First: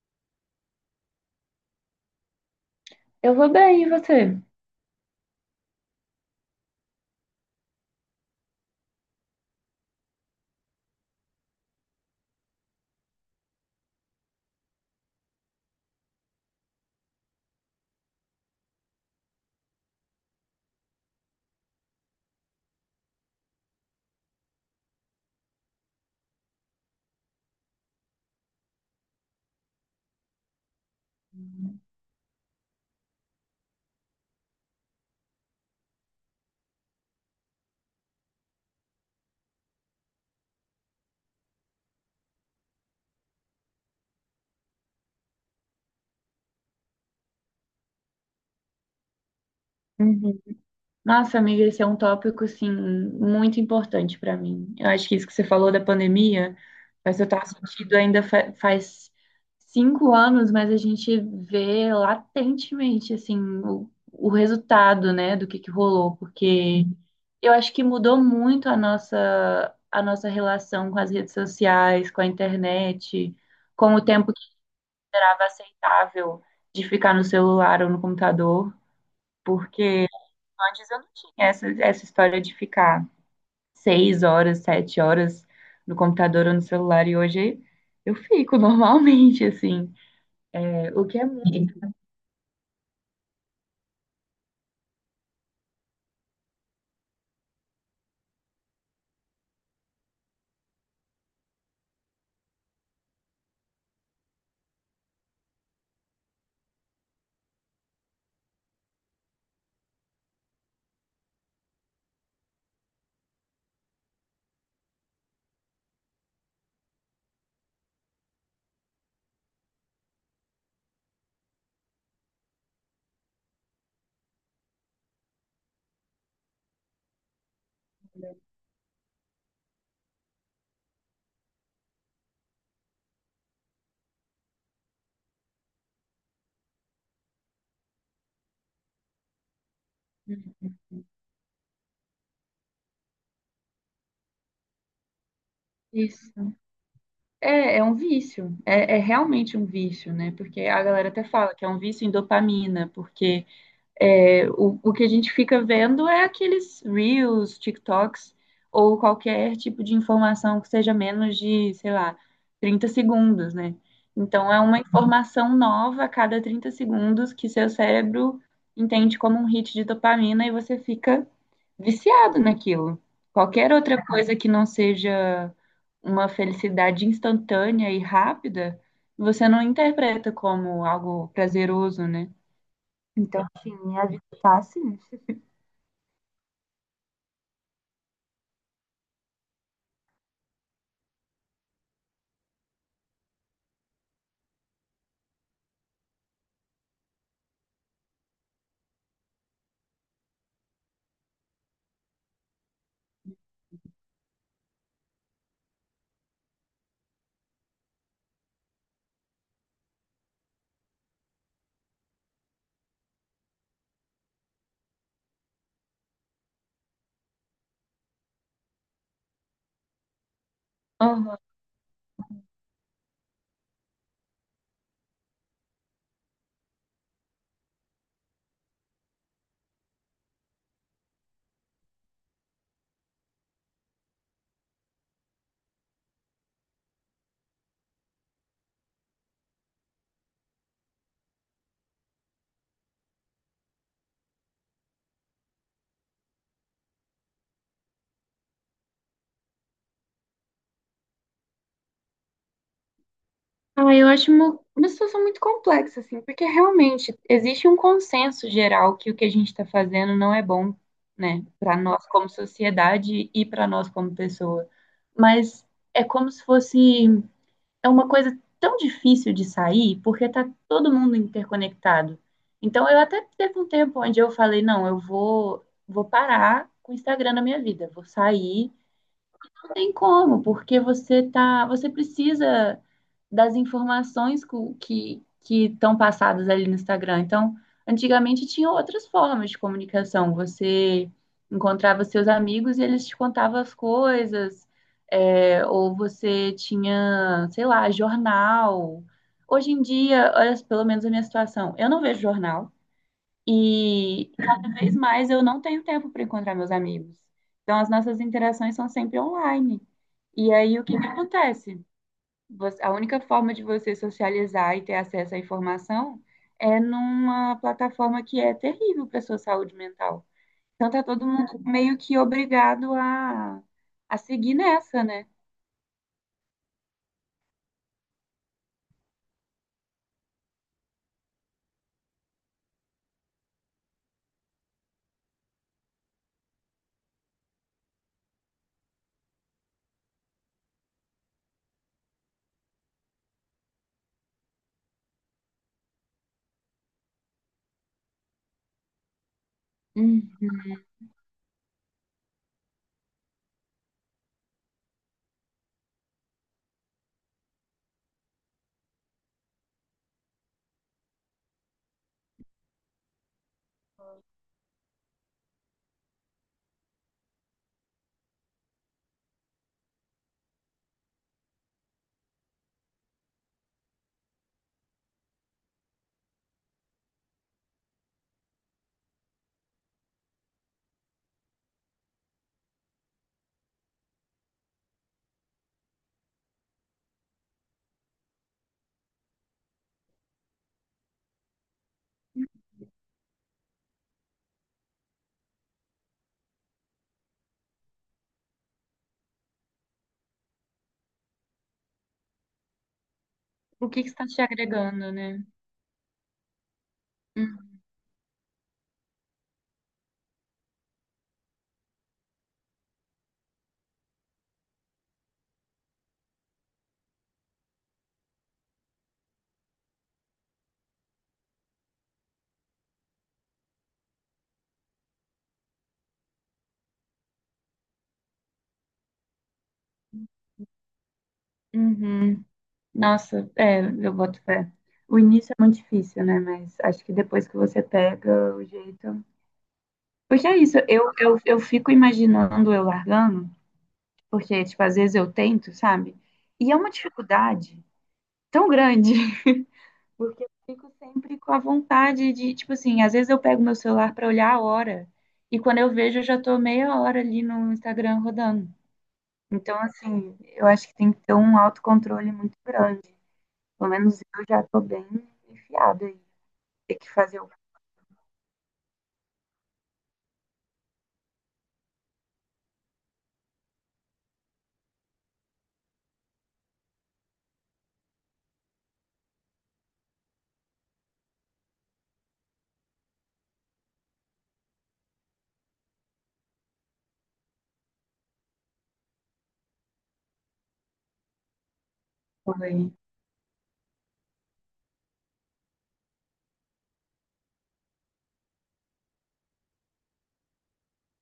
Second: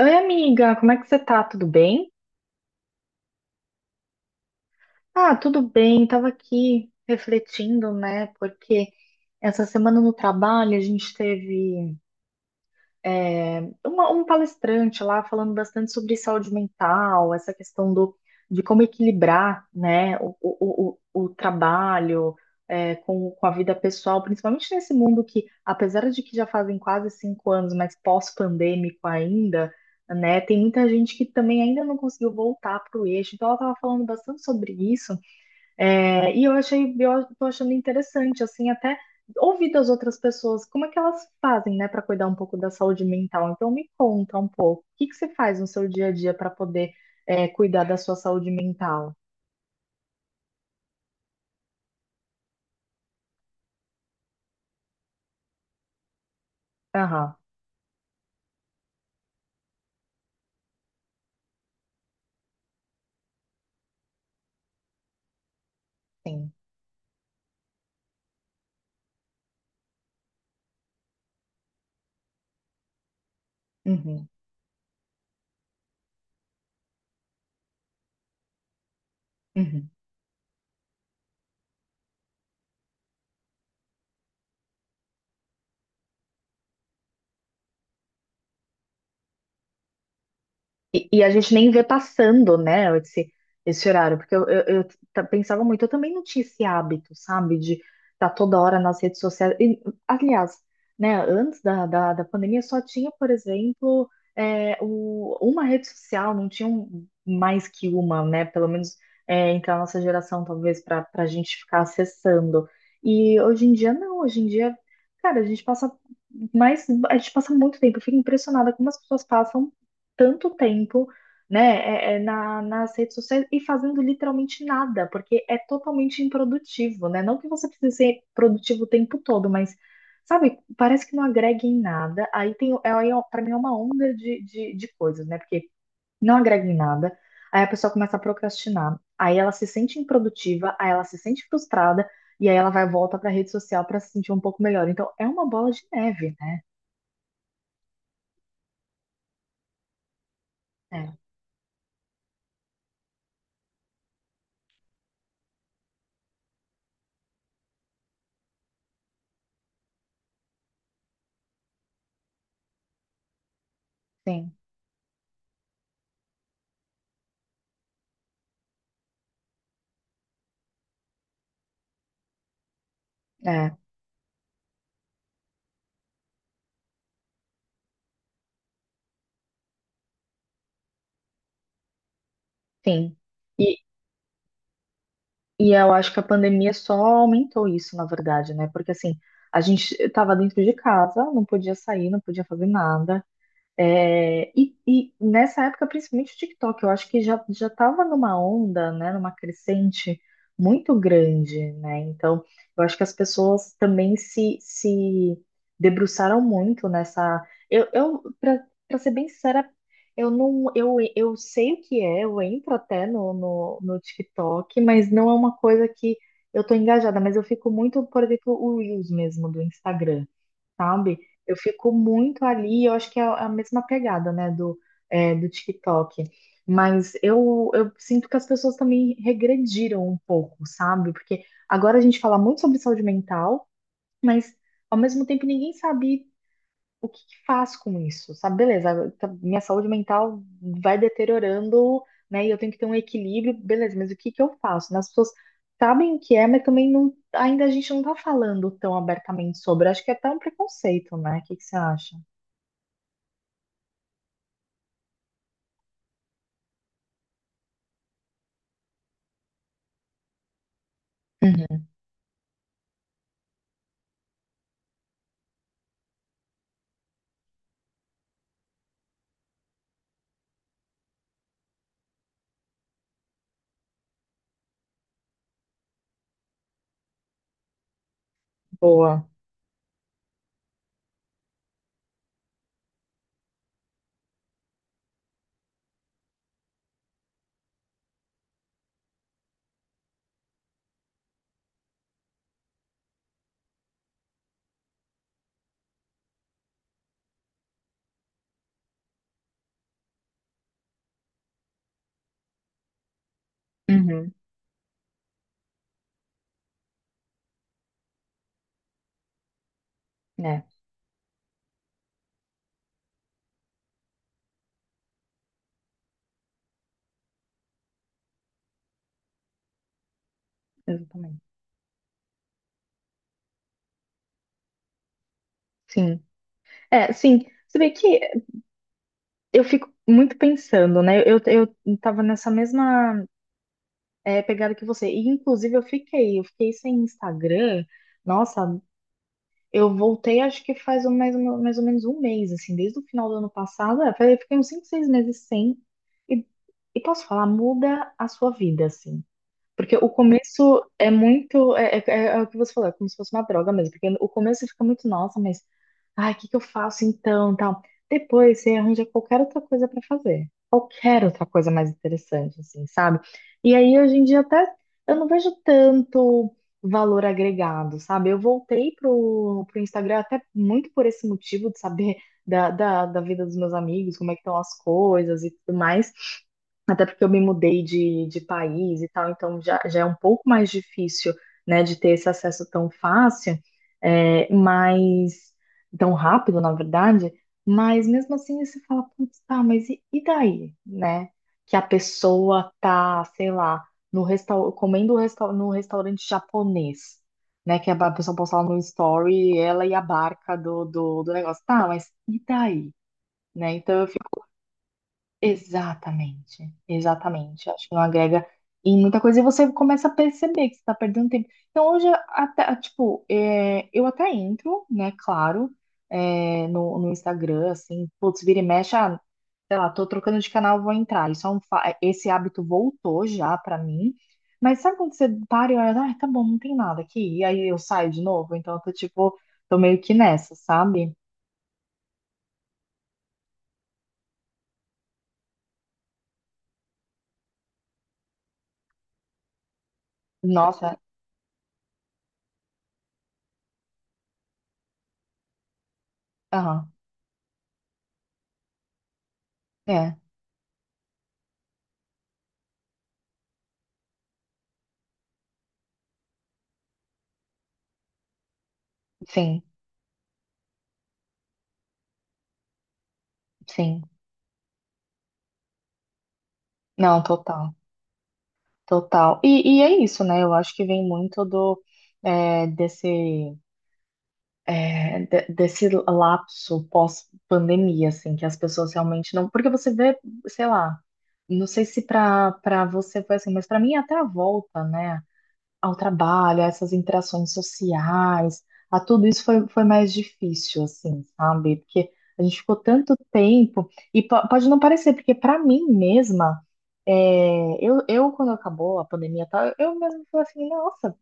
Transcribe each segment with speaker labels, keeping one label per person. Speaker 1: Oi, amiga, como é que você tá? Tudo bem?
Speaker 2: Eu vou bem, e você?
Speaker 1: Ah, tudo bem. Tava aqui refletindo, né? Porque essa semana no trabalho a gente teve. Um palestrante lá falando bastante sobre saúde mental, essa questão do, de como equilibrar, né, o trabalho com a vida pessoal, principalmente nesse mundo que, apesar de que já fazem quase 5 anos, mas pós-pandêmico ainda, né, tem muita gente que também ainda não conseguiu voltar para o eixo. Então, ela estava falando bastante sobre isso. É, e eu tô achando interessante, assim, até ouvir das outras pessoas, como é que elas fazem, né, para cuidar um pouco da saúde mental. Então me conta um pouco, o que que você faz no seu dia a dia para poder cuidar da sua saúde mental?
Speaker 2: Uhum. Nossa, amiga, esse é um tópico, assim, muito importante para mim. Eu acho que isso que você falou da pandemia faz
Speaker 1: Aham,
Speaker 2: total sentido. Ainda faz 5 anos, mas a gente vê latentemente, assim, o resultado, né, do que rolou,
Speaker 1: sim.
Speaker 2: porque eu acho que mudou muito a a nossa relação com as redes sociais, com a internet, com o
Speaker 1: Uhum,
Speaker 2: tempo que era aceitável de ficar no celular ou no computador.
Speaker 1: uhum.
Speaker 2: Porque antes eu não tinha essa história de ficar 6 horas, 7 horas no computador ou no celular, e hoje eu fico normalmente, assim. É, o que
Speaker 1: E
Speaker 2: é
Speaker 1: a gente nem
Speaker 2: muito.
Speaker 1: vê passando, né, esse horário, porque eu pensava muito, eu também não tinha esse hábito, sabe, de estar toda hora nas redes sociais. E, aliás, né, antes da pandemia só tinha, por exemplo, uma rede social, não tinha mais que uma, né, pelo menos entre a nossa geração, talvez, para a gente ficar acessando. E hoje em dia, não, hoje em dia, cara, a gente passa muito tempo, eu fico impressionada como as pessoas passam tanto tempo, né, nas redes sociais e fazendo literalmente nada, porque é totalmente improdutivo, né? Não que você precise ser produtivo o tempo todo, mas, sabe, parece que não agrega em nada. Aí tem, aí, ó, pra mim é uma onda de coisas, né? Porque não agrega em nada, aí a pessoa começa a procrastinar, aí ela se sente improdutiva, aí ela se sente frustrada, e aí ela vai volta pra rede social pra se sentir um pouco melhor. Então, é uma bola de neve,
Speaker 2: Isso.
Speaker 1: né?
Speaker 2: É, é um vício. É, é realmente um vício, né? Porque a galera
Speaker 1: É,
Speaker 2: até fala que é um vício em dopamina, porque é, o que a gente fica vendo é aqueles Reels, TikToks, ou qualquer tipo de informação que seja menos de, sei lá, 30 segundos, né? Então,
Speaker 1: sim,
Speaker 2: é uma informação nova a cada 30 segundos que seu cérebro entende como um hit de dopamina e você fica viciado naquilo. Qualquer
Speaker 1: é,
Speaker 2: outra coisa que não seja uma felicidade instantânea e rápida, você não interpreta como algo prazeroso, né?
Speaker 1: sim.
Speaker 2: Então tinha de estar assim.
Speaker 1: E eu acho que a pandemia só aumentou isso, na verdade, né? Porque assim, a gente estava dentro de casa, não podia sair, não podia fazer nada. É, e nessa época, principalmente o TikTok, eu acho que já já estava numa onda, né, numa crescente muito grande, né? Então, eu acho que as pessoas também se debruçaram muito nessa. Eu para ser bem sincera, eu não eu, eu sei o que é, eu entro até no TikTok, mas não é uma coisa que eu tô engajada, mas eu fico muito, por exemplo, o Reels mesmo do Instagram sabe?
Speaker 2: Aham.
Speaker 1: Eu fico muito ali, eu acho que é a mesma pegada, né, do TikTok. Mas eu sinto que as pessoas também regrediram um pouco, sabe? Porque agora a gente fala muito sobre saúde mental, mas ao mesmo tempo ninguém sabe o que que faz com isso? Sabe, beleza, minha saúde mental vai deteriorando, né? E eu tenho que ter um equilíbrio, beleza, mas o que que eu faço? Né? As pessoas sabem o que é, mas também não, ainda a gente não tá falando tão abertamente sobre. Acho que é até um preconceito, né? O que que você acha?
Speaker 2: Ah, eu acho uma situação muito complexa, assim, porque realmente existe um consenso geral que o que a gente está fazendo não é bom, né, para
Speaker 1: Uhum.
Speaker 2: nós como sociedade e para nós como pessoa. Mas é como se fosse, é uma coisa tão difícil de sair, porque tá todo mundo interconectado. Então, eu até teve um tempo onde eu falei, não, eu vou, parar com o Instagram na minha vida, vou sair.
Speaker 1: Boa.
Speaker 2: Não tem como, porque você tá, você precisa das informações que estão passadas ali no Instagram. Então, antigamente tinha outras formas de comunicação. Você encontrava seus amigos e eles te contavam as coisas, é, ou você tinha, sei lá, jornal. Hoje em dia, olha, pelo menos a minha situação, eu não vejo jornal. E
Speaker 1: Uhum.
Speaker 2: cada vez mais eu não tenho tempo para encontrar meus amigos. Então as nossas interações são sempre online. E
Speaker 1: É,
Speaker 2: aí o que que acontece? Você- a única forma de você socializar e ter acesso à informação é numa plataforma que é terrível para sua saúde mental. Então tá todo
Speaker 1: exatamente.
Speaker 2: mundo meio que obrigado a seguir nessa, né?
Speaker 1: Sim. É, sim. Você vê que eu fico muito pensando, né? Eu tava nessa mesma pegada que você. E, inclusive, eu fiquei sem Instagram. Nossa, eu voltei, acho que faz mais, mais ou menos 1 mês, assim, desde o final do ano passado. É, falei, fiquei uns 5 6 meses sem. E, e posso falar, muda a sua vida, assim. Porque o
Speaker 2: Hum.
Speaker 1: começo é muito. É, é o que você falou, é como se fosse uma droga mesmo. Porque o começo você fica muito, nossa, mas. Ai, o que que eu faço então? Tal. Depois você arranja qualquer outra coisa pra fazer quero outra coisa mais interessante, assim, sabe? E aí, hoje em dia, até eu não vejo tanto valor agregado, sabe? Eu voltei pro Instagram até muito por esse motivo de saber da vida dos meus amigos, como é que estão as coisas e tudo mais. Até porque eu me mudei de país e tal, então já é um pouco mais difícil, né, de ter esse acesso tão fácil, é, mas tão rápido, na verdade. Mas mesmo assim você fala, putz, tá, mas e daí, né? Que a pessoa tá, sei lá, no restau comendo resta no restaurante japonês, né? Que a pessoa posta lá no story, ela e a barca do negócio. Tá, mas e daí? Né?
Speaker 2: O
Speaker 1: Então
Speaker 2: que
Speaker 1: eu
Speaker 2: que está te
Speaker 1: fico
Speaker 2: agregando, né?
Speaker 1: exatamente, exatamente.
Speaker 2: Hum.
Speaker 1: Acho que não agrega em muita coisa e você começa a perceber que você está perdendo tempo. Então, hoje, até, tipo, é, eu até entro, né, claro, no, no Instagram, assim, putz, vira e mexe, ah, sei lá, tô trocando de canal, vou entrar. Isso é um, esse hábito voltou já pra mim. Mas sabe quando você para e olha, ah, tá bom, não tem nada aqui, e aí eu saio de novo? Então, eu tô, tipo, tô meio que nessa, sabe?
Speaker 2: Uhum. Nossa, é, eu boto fé. O início é muito difícil, né? Mas acho que depois que você pega o jeito. Porque é isso,
Speaker 1: Nossa,
Speaker 2: eu fico imaginando eu largando, porque, tipo, às vezes eu tento, sabe? E é
Speaker 1: aham,
Speaker 2: uma dificuldade tão grande,
Speaker 1: é,
Speaker 2: porque eu fico sempre com a vontade de, tipo assim, às vezes eu pego meu celular pra olhar a hora, e quando eu vejo, eu já tô meia hora ali no Instagram rodando.
Speaker 1: sim,
Speaker 2: Então, assim, eu acho que tem que ter um autocontrole muito grande. Pelo
Speaker 1: sim.
Speaker 2: menos eu já tô bem enfiada. Tem que
Speaker 1: Não,
Speaker 2: fazer o
Speaker 1: total. Total. E é isso, né? Eu acho que vem muito do é, desse desse lapso pós-pandemia, assim, que as pessoas realmente não. Porque você vê, sei lá, não sei se pra para você foi assim, mas pra mim até a volta, né? Ao trabalho, a essas interações sociais, a tudo isso foi, foi mais difícil, assim, sabe? Porque a gente
Speaker 2: fogo
Speaker 1: ficou
Speaker 2: aí.
Speaker 1: tanto tempo, e pode não parecer, porque para mim mesma, eu, quando acabou a pandemia e tal, eu mesma falei assim, nossa,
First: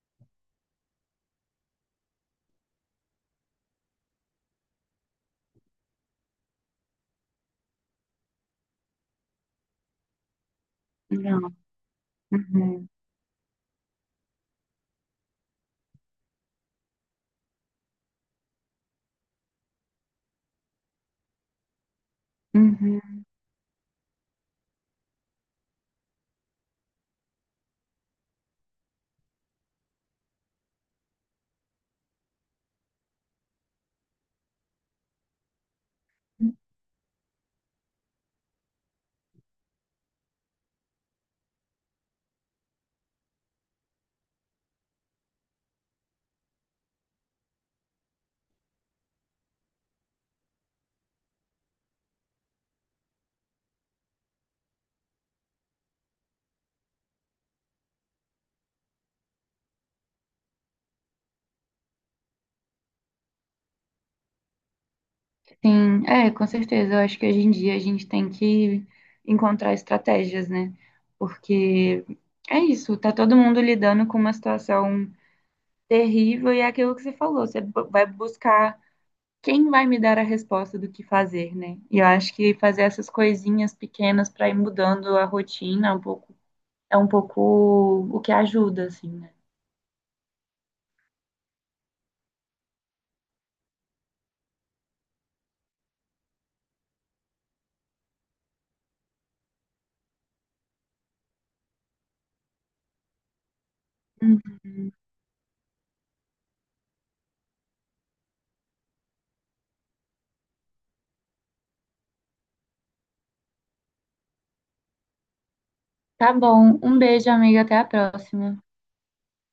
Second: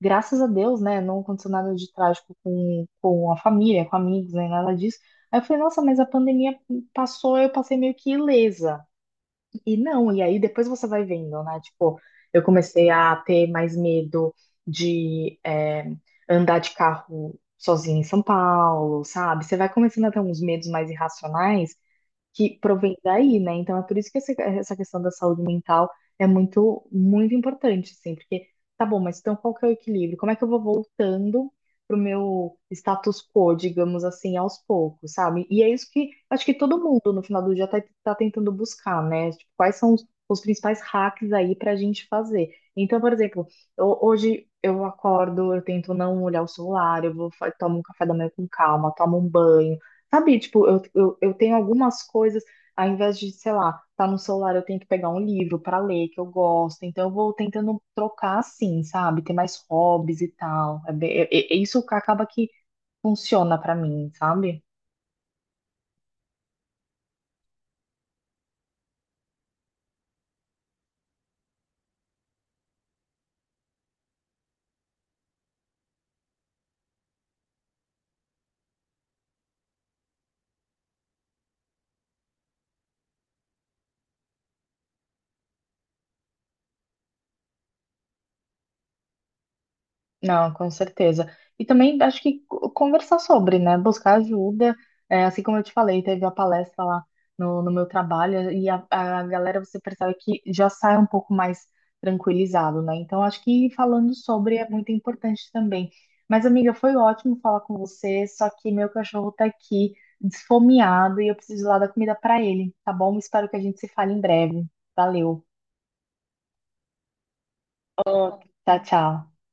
Speaker 1: graças a Deus, né? Não aconteceu nada de trágico com a família, com amigos, nem nada disso. Aí eu falei, nossa, mas a pandemia passou, eu passei meio que ilesa. E não, e aí depois você vai vendo,
Speaker 2: Não.
Speaker 1: né? Tipo, eu comecei
Speaker 2: Uhum.
Speaker 1: a ter mais medo de andar de carro sozinha em São Paulo, sabe? Você vai começando a ter uns medos mais irracionais que provém
Speaker 2: Uhum.
Speaker 1: daí, né? Então é por isso que essa questão da saúde mental é muito, muito importante, assim, porque tá bom, mas então qual que é o equilíbrio? Como é que eu vou voltando pro meu status quo, digamos assim, aos poucos, sabe? E é isso que acho que todo mundo no final do dia tá tentando buscar, né? Tipo, quais são os principais hacks aí pra gente fazer? Então, por exemplo, hoje eu acordo, eu tento não olhar o celular, eu tomo um café da manhã com calma, tomo um banho. Sabe, tipo, eu tenho algumas coisas, ao invés de, sei lá, tá no celular, eu tenho que pegar um livro para ler que eu gosto. Então eu vou tentando trocar assim, sabe? Ter mais hobbies e tal. É, é isso acaba que funciona para mim, sabe?
Speaker 2: Sim, é, com certeza. Eu acho que hoje em dia a gente tem que encontrar estratégias, né? Porque é isso, tá todo mundo lidando com uma situação terrível e é aquilo que você falou, você vai buscar quem vai me dar a resposta do que fazer, né? E eu acho que fazer essas coisinhas pequenas para ir mudando a rotina é um pouco o que ajuda, assim, né?
Speaker 1: Não, com certeza. E também acho que conversar sobre, né? Buscar ajuda. É, assim como eu te falei, teve a palestra lá no meu trabalho e a galera, você percebe que já sai um pouco mais tranquilizado, né? Então acho que falando sobre
Speaker 2: Hum.
Speaker 1: é muito importante também. Mas, amiga, foi ótimo falar com você, só que meu cachorro tá aqui desfomeado e eu preciso lá da comida pra ele, tá bom? Espero que a gente se fale em breve. Valeu.
Speaker 2: Tá bom, um beijo, amiga, até a próxima.
Speaker 1: Tchau, tchau.